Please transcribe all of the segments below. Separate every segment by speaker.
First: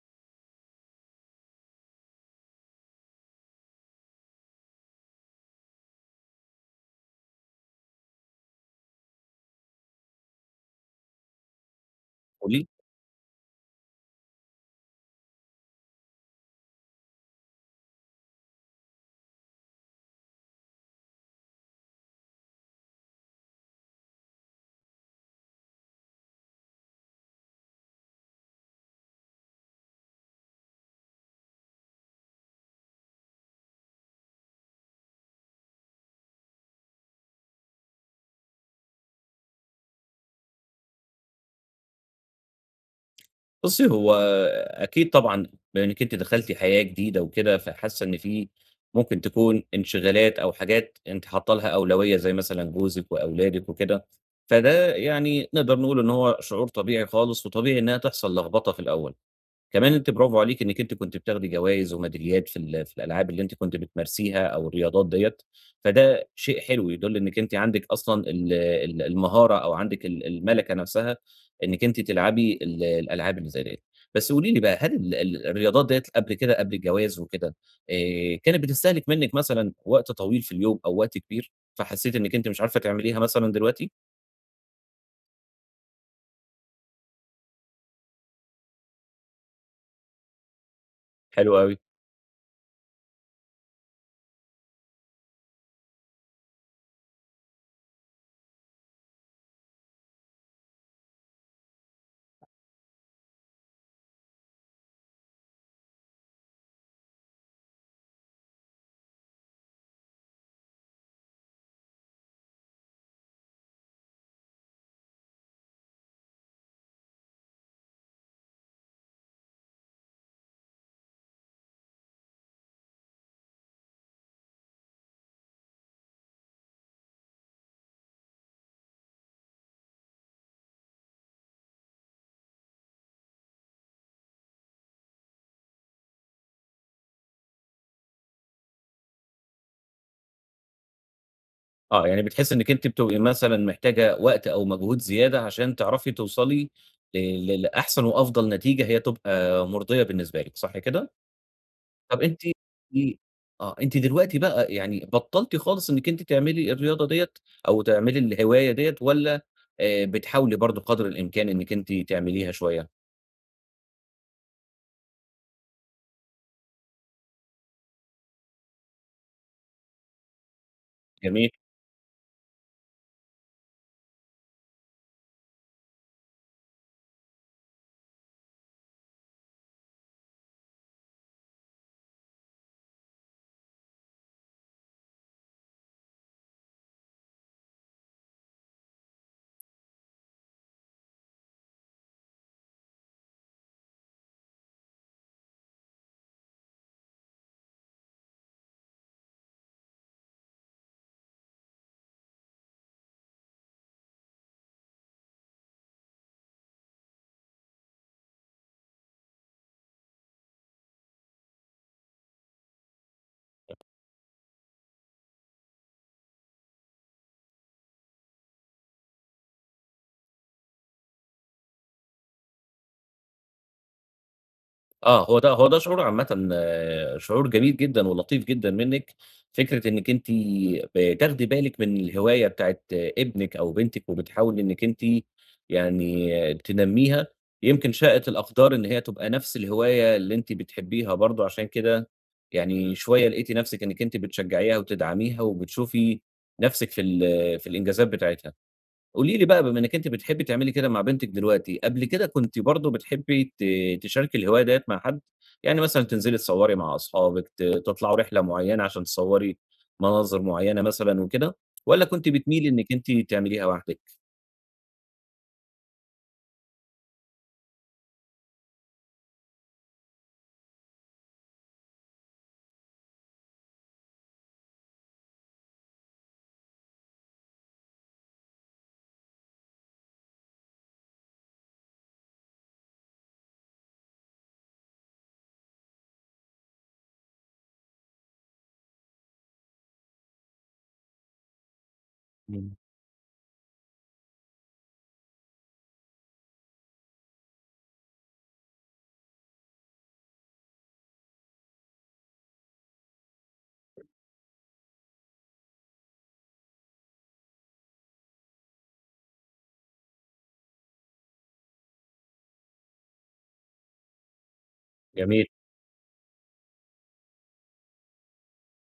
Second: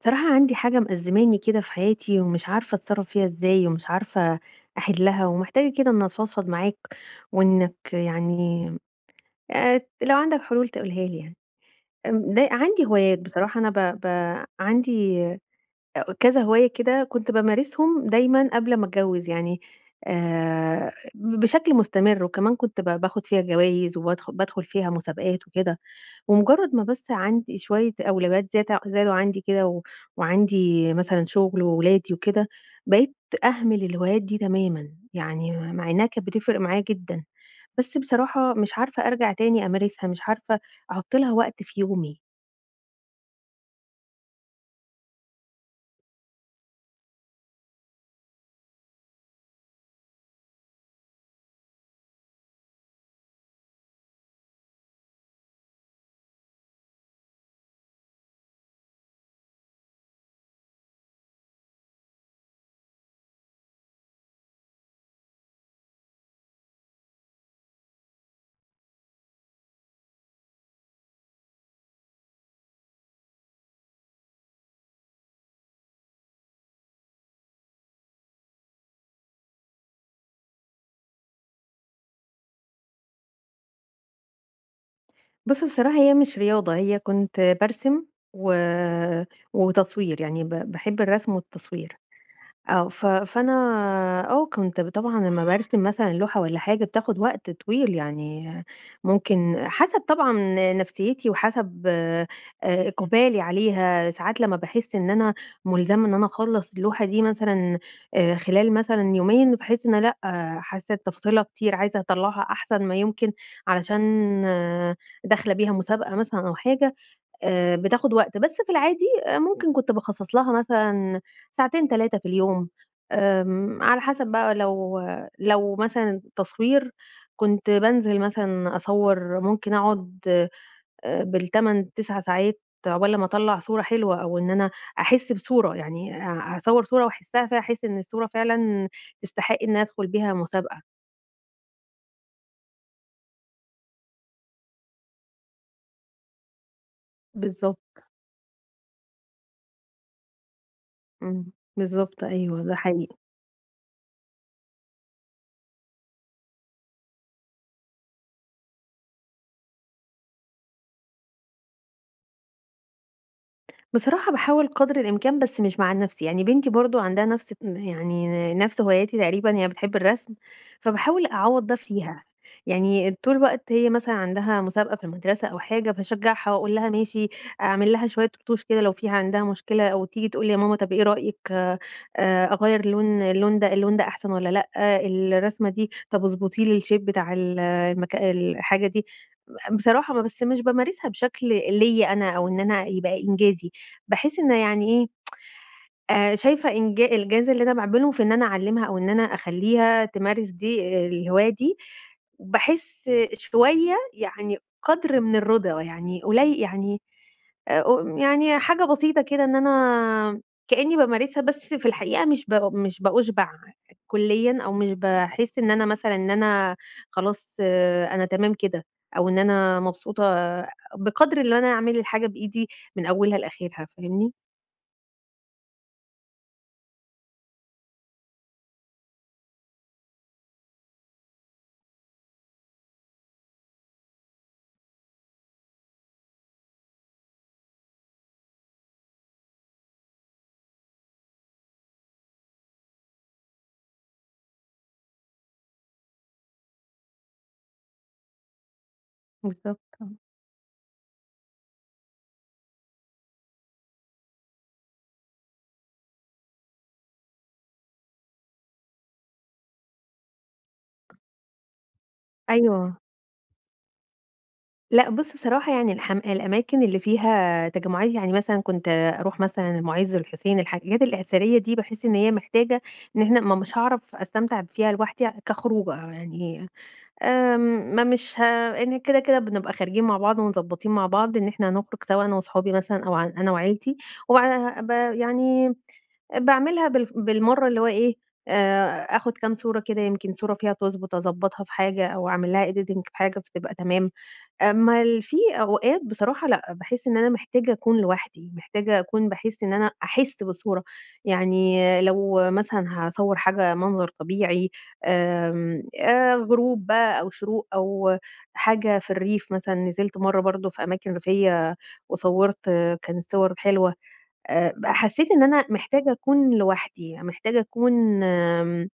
Speaker 1: بصراحة عندي حاجة مأزماني كده في حياتي، ومش عارفة أتصرَّف فيها إزاي، ومش عارفة أحلَّها، ومحتاجة كده إن أفضفض معاك، وإنّك يعني آآ، لو عندك حلول تقولها لي يعني، امم د
Speaker 2: قولي
Speaker 1: عندي هوايات، بصراحة أنا ب ب عندي أ كذا هواية كده كنت بامارسهم دايمًا قبل ما أتجوز يعني آآ، ب بشكل مستمر، وكمان كنت ب باخد فيها جوايز، وبادخل بادخل فيها مسابقات وكده، ومجرَّد ما بس عندي شوية أولويات زيادة زادوا عندي كده، و وعندي مثلًا شغل وولادي وكده، بقيت أهمل الهوايات دي تمامًا، يعني مع إنَّها كانت بتفرق معايا جدًا، بس بصراحة مش عارفة أرجع تاني أمارسها، مش عارفة احط لها وقت في يومي.
Speaker 2: بُصي، هو أكيد طبعًا، لأنك أنتِ دخلتِ حياة جديدة وكده، فحاسَّة إن في ممكن تكون انشغالات أو حاجات أنتِ حاطّة ليها أولوية زي مثلًا جوزِك وأولادِك وكده، فده يعني نقدر نقول إن هو شعور طبيعي خالص، وطبيعي إنّها تحصل لخبطة في الأول. كمان أنتِ برافو عليكِ إنّك أنتِ كنتِ بتاخدي جوايز وميداليات في ال في الألعاب اللي أنتِ كنتِ بتمارسيها أو الرياضات دِيَّة، فده شيء حلو، يدل إنّك أنتِ عندك أصلًا ال ال المهارة، أو عندك ال المَلَكَة نفسها، إنّك أنتِ تلعبي ال الألعاب اللي زي دِيَّة، بس قولي لي بقى، هل ال ال الرياضات دِيَّة قبل كده، قبل الجواز وكده آآ، كانت بتستهلك منِّك مثلًا وقت طويل في اليوم، أو وقت كبير، فحسّيتِ إنّك أنتِ مش عارفة تعمليها مثلًا دلوقتي؟
Speaker 1: بُص بصراحة هي مش رياضة، هي كنتَ بارسم و وتصوير، يعني ب باحب الرسم
Speaker 2: حلو أوي.
Speaker 1: والتصوير، آه، ف فأنا آه، كنت طبعًا لمَّا بارسم مثلًا اللوحة والَّا حاجة بتاخد وقت طويل، يعني ممكن حسب طبعًا نفسيّتي وحسب آآ، إقبالي عليها، ساعات لمَّا باحس إن أنا ملزمة إن أنا أخلَّص اللوحة دي مثلًا آآ خلال مثلًا يومين باحس إن لأ حاسّة تفاصيلها كتير، عايزة أطلَّعها أحسن ما يمكن، علشان داخلة بيها مسابقة مثلًا أو حاجة آآ، بتاخد وقت، بس في العادي ممكن كنت باخصَّص لها مثلًا ساعتين 3 في اليوم آمم، على حسب بقى، لو لو مثلًا تصوير كنت بانزل مثلًا أصوَّر ممكن أقعد آآ بال 8، 9 ساعات عقبال لمَّا أطلّع صورة حلوة، أو إن أنا أحس بصورة، يعني أ أصوَّر صورة وأحسَّها ف أحس إن الصورة فعلًا تستحق إن أنا أدخل بيها مسابقة.
Speaker 2: آه، يعني بتحسِّي إنك أنتِ بتبقي مثلًا محتاجة وقت أو مجهود زيادة عشان تعرفي توصلي ل ل
Speaker 1: بالضبط.
Speaker 2: لأحسن وأفضل نتيجة هي تبقى مرضية بالنسبة لِك، صح كده؟
Speaker 1: إمم،
Speaker 2: طب
Speaker 1: بالضبط،
Speaker 2: أنتِ قولي
Speaker 1: أيوه ده حقيقي.
Speaker 2: لي آه، أنتِ دلوقتي بقى يعني بطّلتِ خالص إنك أنتِ تعملي الرياضة دِيَّة، أو تعملي الهواية دِيَّة، والَّا آآ، بتحاولي برضه قدر الإمكان إنك أنتِ تعمليها شويّة؟
Speaker 1: بصراحة باحاول قدر الإمكان بس مش مع نفسي، يعني بنتي برضه عندها نفس يعني نفس هواياتي تقريبًا، هي بتحب الرسم، فباحاول
Speaker 2: جميل.
Speaker 1: أعوَّض ده فيها. يعني طول الوقت هي مثلًا عندها مسابقة في المدرسة أو حاجة فاشجعها وأقول لها ماشي، أعمل لها شوية رطوش كده لو فيه عندها مشكلة أو تيجي تقول لي يا ماما طب إيه رأيِِك آآ أغيّر اللون اللون ده اللون ده أحسن والّا لأ؟ الرسمة دي، طب اضبطي لي الshape بتاع ال المك الحاجة دي. ب بصراحة م بس مش بامارسها بشكل ليَّ أنا أو إن أنا يبقى إنجازي، باحس إن يعني إيه آآ شايفة إنجا الجاز اللي أنا باعمله في إن أنا أعلِمها أو إن أنا أخلّيها تمارس دي الهواية دي، باحس شوية يعني قدر من الرضا، يعني قلي يعني آآ ق يعني حاجة بسيطة كده إن أنا كأني بامارسها بس في الحقيقة مش ب مش بأُشبع كليًا أو مش باحس إن أنا مثلًا إن أنا خلاص أنا تمام كده، أو إن أنا مبسوطة بقدر إن أنا أعمل الحاجة بإيدي من أولها لآخرها، فاهمني؟
Speaker 2: آه، هو ده هو ده شعور عامةً شعور جميل جدًا ولطيف جدًا منِك، فكرة إنِك أنتِ بتاخدي بالِك من الهواية بتاعة ابنِك أو بنتِك وبتحاولي إنِك أنتِ يعني تنميها، يمكِن شائت الأقدار إن هي تبقى نفس الهواية اللي أنتِ بتحبيها برضه عشان كده يعني شوية لقيتِ نفسِك إنِك أنتِ بتشجعيها وتدعميها وبتشوفي نفسِك في ال في الإنجازات بتاعتها. قولي لي بقى بما
Speaker 1: بالضبط،
Speaker 2: إنِك أنتِ
Speaker 1: آه.
Speaker 2: بتحبي تعملي كده مع بنتِك دلوقتي، قبل كده كنتِ برضه بتحبي ت تشاركي الهواية دِيَّة مع حد؟ يعني مثلًا تنزلي تصوَّري مع اصحابك، ت تطلعوا رحلة مُعيّنة عشان تصوَّري مناظر معينة مثلًا وكده والّا كنتِ بتميلي إنِك
Speaker 1: أيوه.
Speaker 2: أنتِ تعمليها وحدِك؟
Speaker 1: لأ بُص بصراحة يعني الحم الأماكن اللي فيها تجمعات، يعني مثلًا كنت أروح مثلًا المُعز، الحسين، الحاجات الأثرية دي باحس إن هي محتاجة إن إحنا ما مش هاعرف أستمتع فيها لوحدي كخروجة يعني، آمم، ما مش ه إن كده كده بنبقى خارجين مع بعض ومضبطين مع بعض إن إحنا هنخرج سوا أنا وصحابي مثلًا أو ع أنا وعيلتي، و بعدها بقى يعني باعملها بالف بالمرّة اللي هو إيه آآ آخد كام صورة كده يمكِن صورة فيها تضبط أضبطها في حاجة أو أعمل لها
Speaker 2: إمم.
Speaker 1: editing بحاجة فتبقى تمام. أمّا ال في أوقات بصراحة لأ، باحس إن أنا محتاجة أكون لوحدي، محتاجة أكون باحس إن أنا أحس بالصورة. يعني لو مثلًا هاصوَّر حاجة منظر طبيعي، آمم، آآ غروب بقى أو شروق أو حاجة في الريف، مثلًا نزلت مرة برضه في أماكن ريفية وصوَّرت، كانت صور حلوة. آآ ب حسيت إن
Speaker 2: جميل.
Speaker 1: أنا محتاجة أكون لوحدي، محتاجة أكون، آمم،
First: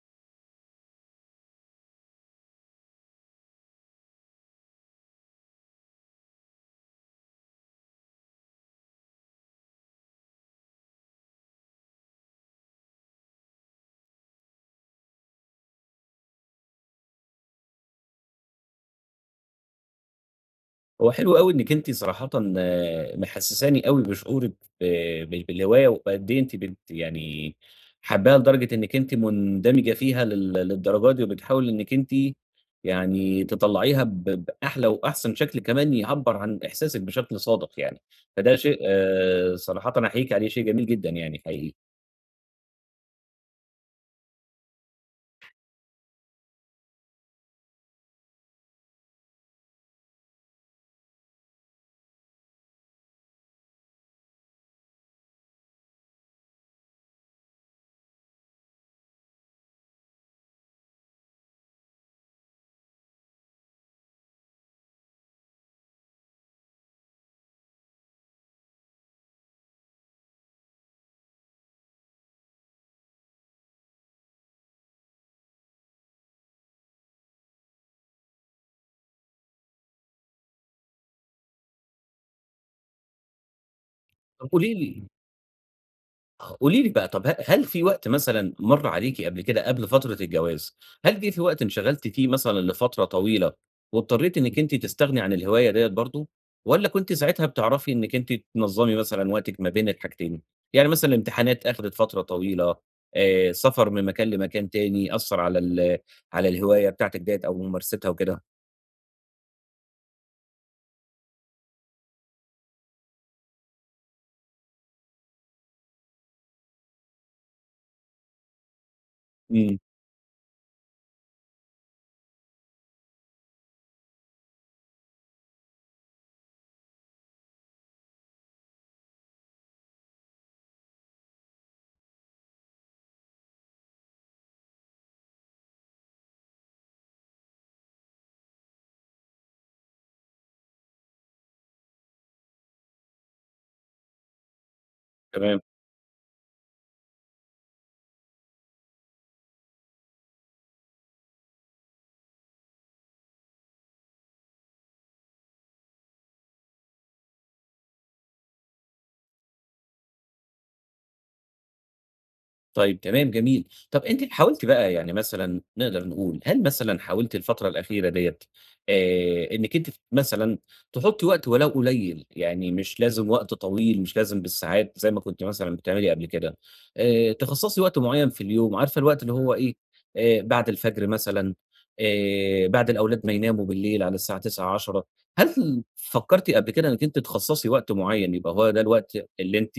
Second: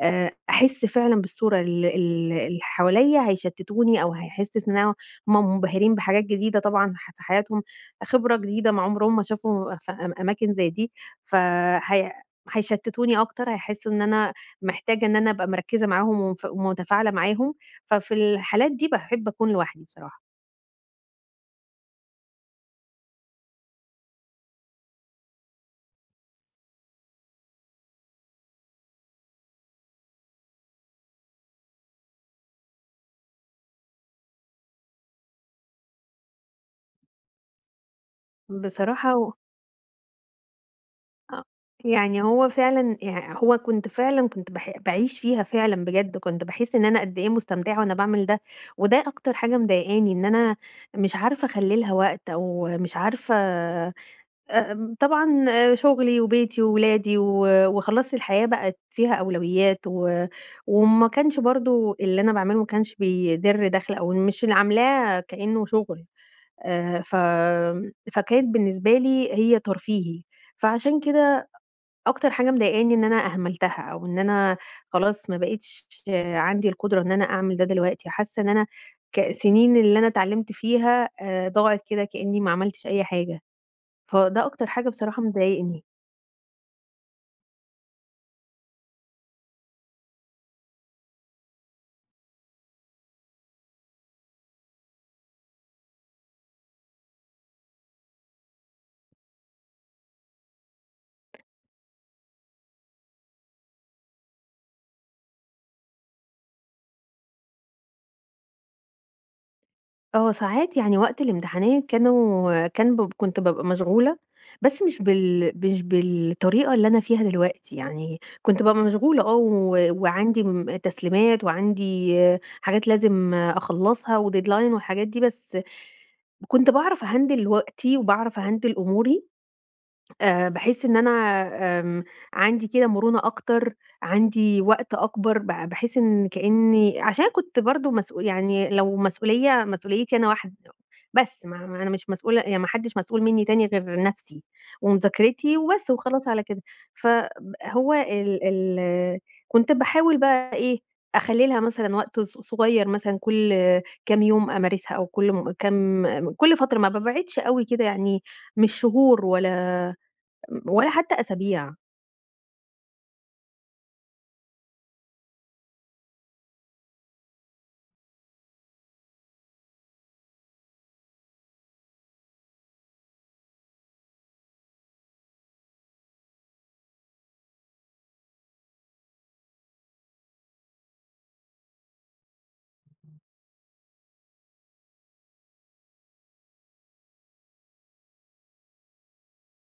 Speaker 1: آآ أحس فعلًا بالصورة ال ال اللي حواليَّ هيشتتوني أو هيحسس إن هو منبهرين بحاجات جديدة طبعًا ح في حياتهم، خبرة جديدة ما عمرهم ما شافوا ف أما أماكن زي دي، فهي هيشتتوني أكتر، هيحسوا إن أنا محتاجة إن أنا أبقى مركِّزة معاهم ومف ومتفاعلة معاهم. ففي الحالات دي باحب أكون لوحدي بصراحة.
Speaker 2: هو حلو أوي إنِك أنتِ صراحةً آآ، محسساني أوي بشعورِك ب ب بالهواية وبقد إيه أنتِ بت يعني حاباها لدرجة إنِك أنتِ مندمجة فيها لل للدرجة دي، وبتحاولي إنِك أنتِ يعني تطلّعيها ب بأحلى وأحسن شكل كمان يعبّر عن إحساسِك بشكل صادق يعني فده شيء
Speaker 1: بصراحة و
Speaker 2: صراحةً أحييكِ عليه، شيء جميل جدًا يعني
Speaker 1: آ
Speaker 2: حقيقي.
Speaker 1: يع هو فعلًا يعني هو كنت فعلًا كنت باح باعيش فيها فعلًا بجد، كنت باحس إن أنا قد إيه مستمتعة وأنا باعمل ده، وده أكتر حاجة مضايقاني إن أنا مش عارفة أخلي لها وقت، أو مش عارفة آآ، طبعًا شغلي وبيتي وولادي و وخلاص الحياة بقِت فيها أولويات و وإن ما كانش برضه اللي أنا باعمله ما كانش بيدرّ دخل، أو مش اللي عاملاه كإنه شغل، آآ، ف فكانت بالنسبة لي هي ترفيهي، فعشان كده أ أكتر حاجة مضايقاني إن أنا أهملتها أو إن أنا خلاص ما بقِتش عندي القدرة إن أنا أعمل ده دلوقتي، حاسة إن أنا ك سنين اللي أنا اتعلِّمت فيها آآ ضاعت كده كإني ما عملتش أي حاجة، فده
Speaker 2: طب
Speaker 1: أكتر
Speaker 2: قولي
Speaker 1: حاجة
Speaker 2: لي
Speaker 1: بصراحة مضايقني.
Speaker 2: قولي لي بقى، طب ه هل في وقت مثلًا مَر عليكِ قبل كده قبل فترة الجواز، هل جِه في وقت انشغلتِ فيه مثلًا لفترة طويلة واضطريتِ إنِك أنتِ تستغني عن الهواية دِيَّة برضه، والّا كنتِ ساعتها بتعرفي إنِك أنتِ تنظمي مثلًا وقتِك ما بين الحاجتين؟ يعني مثلًا الامتحانات أخدت فترة طويلة، آآ سفر من مكان لمكان تاني أثّر على ال على الهواية بتاعتِك دِيَّة أو ممارستها وكده؟
Speaker 1: آه، ساعات يعني وقت الامتحانات كانوا كان ب كنت بابقى مشغولة، بس مش بال مش بالطريقة اللي أنا فيها دلوقتي، يعني كنت بابقى مشغولة آه و
Speaker 2: إمم.
Speaker 1: وعندي م تسليمات وعندي حاجات لازم أخلصها و deadline والحاجات دي، بس كنت باعرف أهندِل وقتي وباعرف أهندِل أموري آآ باحس إن أنا آمم عندي كده مرونة أكتر، عندي وقت أكبر ب باحس إن كأني عشان كنت برضه مسؤو يعني لو مسؤولية مسؤوليتي أنا واحد بس، ما ما أنا مش مسؤولة يعني ما حدش مسؤول منّي تاني غير نفسي، ومذاكرتي
Speaker 2: تمام.
Speaker 1: وبس وخلاص على كده. فهو ال ال كنت باحاول بقى إيه أخلّي لها مثلًا وقت ص ص صغير مثلًا كل كام يوم أمارسها أو كل م كام كل فترة ما بابعدش أوي كده يعني مش شهور ولا ولا حتى أسابيع.
Speaker 2: طيب، تمام جميل. طب أنتِ حاولتِ بقى يعني مثلًا نقدر نقول، هل مثلًا حاولتِ الفترة الأخيرة ديَّة آآ، إنِّك أنتِ ت مثلًا تحطي وقت ولو قليّل، يعني مش لازم وقت طويل، مش لازم بالساعات زي ما كنتِ مثلًا بتعملي قبل كده، آآ، تِخصَّصي وقت معين في اليوم عارفة الوقت هو إيه، آآ، بعد الفجر مثلًا، آآ، بعد الأولاد ما يناموا بالليل، على الساعة 21:00، 22:00 هل فكرتِ قبل كده إنِّك أنتِ تِخصصي وقت معين يبقى هو ده الوقت اللي أنتِ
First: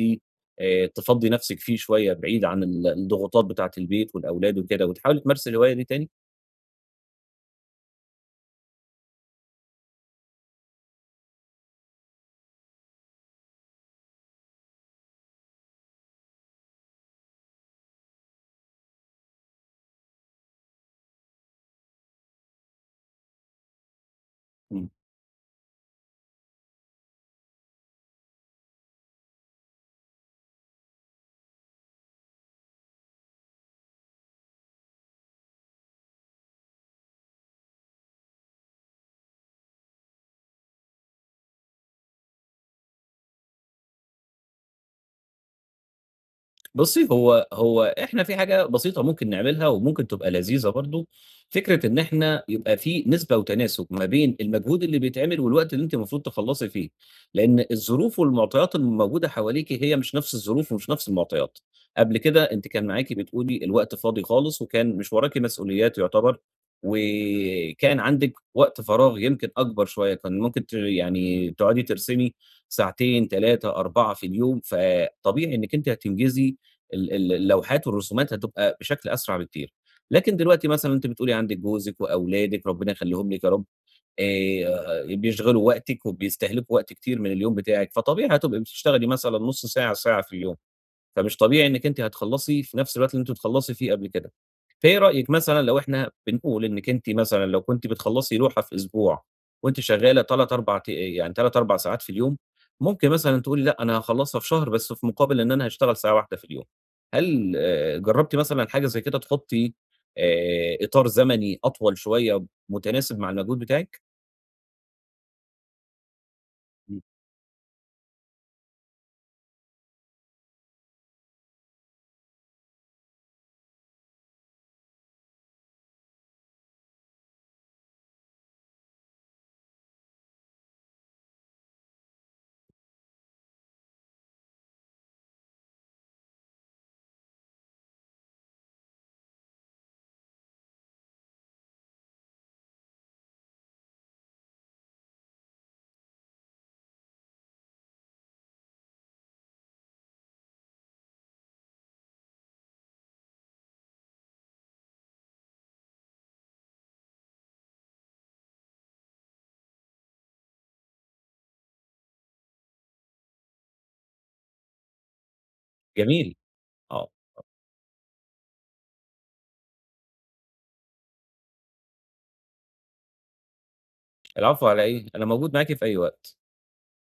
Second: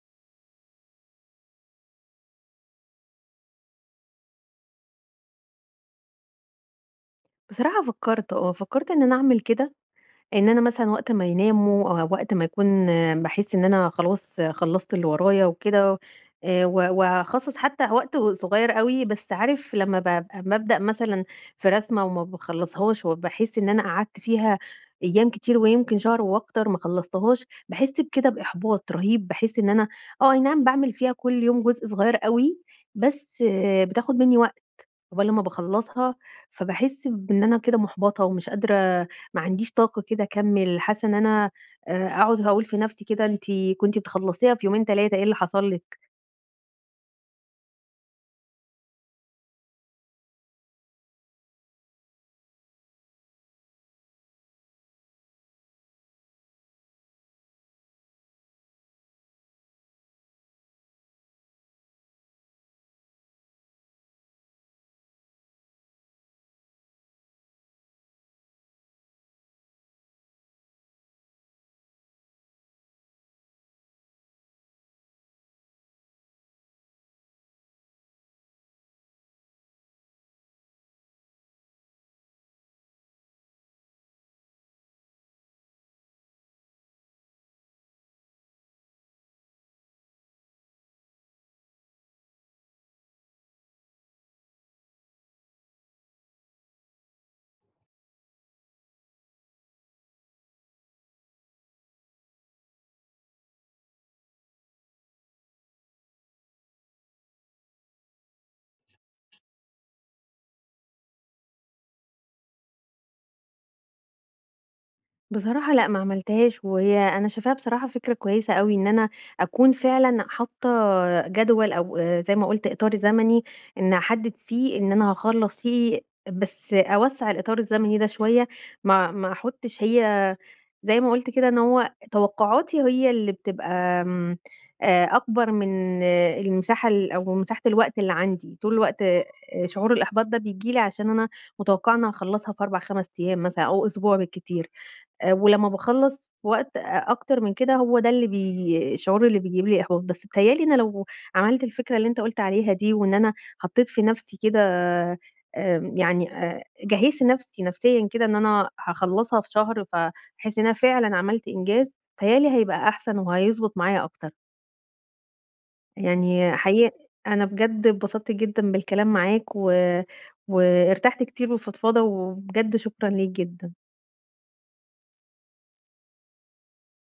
Speaker 2: آآ، تفضِّي نفسِك فيه شوية بعيد عن ال الضغوطات بتاعة البيت والأولاد وكده، وتحاولي تمارسي الهواية دي تاني؟
Speaker 1: بصراحة فكرت آه، فكرت إن أنا أعمل كده. إن أنا مثلًا وقت ما يناموا، وقت ما يكون باحس إن أنا خلاص خلَّصت اللي ورايا وكده آآ، و واخصّص حتى وقت صغير أوي، بس عارف لما بابقى أما أبدأ مثلًا في رسمة وما باخلصهاش وباحس إن أنا قعدت فيها
Speaker 2: إمم.
Speaker 1: أيام كتير ويمكن شهر وأكتر ما خلصتهاش، باحس بكده بإحباط رهيب، باحس إن أنا آه، أي نعم باعمل فيها كل يوم جزء صغير أوي، بس بتاخد مني وقت عقبال لمَّا باخلَّصها، فباحس بإن أنا كده مُحبطة ومش قادرة، ما عنديش طاقة كده أكمِّل، حاسَّة إن أنا آآ، أقعد هاقول في نفسي كده أنتِ كنتِ بتخلَّصيها في يومين، 3، إيه اللي حصل لِك!
Speaker 2: بصي هو هو إحنا في حاجة بسيطة ممكن نعملها وممكن تبقى لذيذة برضه، فكرة إن إحنا يبقى في نسبة وتناسب ما بين المجهود اللي بيتعمل والوقت اللي أنتِ المفروض تخلصي فيه. لأن الظروف والمعطيات الموجودة حواليكِ هي مش نفس الظروف ومش نفس المعطيات، قبل كده أنتِ كان معاكِ بتقولي الوقت فاضي خالص وكان مش وراكِ مسؤوليات يعتبر و كان عندكِ وقت فراغ يمكن أكبر شوية، كان ممكن ت يعني تقعدي ترسمي ساعتين، 3، 4 في اليوم، فطبيعي إنِّك أنتِ هتنجزي ال ال اللوحات والرسومات هتبقى بشكل أسرع بكتير. لكن دلوقتي مثلًا أنتِ بتقولي عندِك جوزِك وأولادِك ربنا يخليهم لِك يا رب، آآ، بيشغلوا وقتِك وبيستهلكوا وقت كتير من اليوم بتاعِك، فطبيعي هتبقي بتشتغلي مثلًا نص ساعة، ساعة في اليوم، فمش طبيعي إنِّك أنتِ هتخلَّصي في نفس الوقت اللي أنتِ بتخلَّصي فيه قبل كده. فإيه رأيِك مثلًا لو إحنا بنقول إنِّك أنتِ مثلًا لو كنتِ بتخلَّصي لوحة في أسبوع، وأنتِ شغَّالة 3، 4 ت يعني 3، 4 ساعات في اليوم، ممكن مثلًا تقولي لأ، أنا هاخلَّصها في شهر، بس في مقابل إن أنا هاشتغل ساعة واحدة في اليوم. هل جربتِ مثلًا حاجة زي كده؟ تحطّي، آآ، إطار زمني أطول شوية متناسب مع المجهود بتاعِك؟
Speaker 1: بصراحة لأ، ما عملتهاش، وهي
Speaker 2: إمم.
Speaker 1: أنا شايفاها بصراحة فكرة كويسة أوي، إن أنا أكون فعلًا حاطّة جدول أو آآ، زي ما قُلت إطار زمني، إنِّي أحدد فيه إن أنا هاخلص فيه، بس أوَسّع الإطار الزمني ده شوية، ما ما أحطش هي زي ما قُلت كده، إن هو توقعاتي هي اللي بتبقى امم، آآ، أكبر من المساحة ال أو مساحة الوقت اللي عندي، طول الوقت آآ، شعور الإحباط ده بييجي لي عشان أنا مُتوقعة إنّي هأخلّصها في 4، 5 أيام مثلًا أو أسبوع بالكتير. آآ، ولما باخلّص في وقت أ أكتر من كده، هو ده اللي بي الشعور اللي بيجيب لي إحباط. بس بيتهيأ لي أنا لو عملت الفكرة اللي أنت قُلت عليها دي وإن أنا حطّيت في نفسي كده آمم، يعني آآ، جهّزت نفسي نفسيًا كده إن أنا هاخلّصها في شهر، فهاحس إن أنا فعلًا عملت إنجاز، بيتهيأ لي هيبقى أحسن وهيضبط معايا أكتر.
Speaker 2: جميل،
Speaker 1: يعني حقيقي
Speaker 2: آه، آه.
Speaker 1: أنا بجد اتبسطت جدًا بالكلام معاك و وارتحت كتير بالفضفضة، وبجد شكرًا ليك جدًا.
Speaker 2: العفو، على إيه، أنا موجود معاكِ في أي وقت.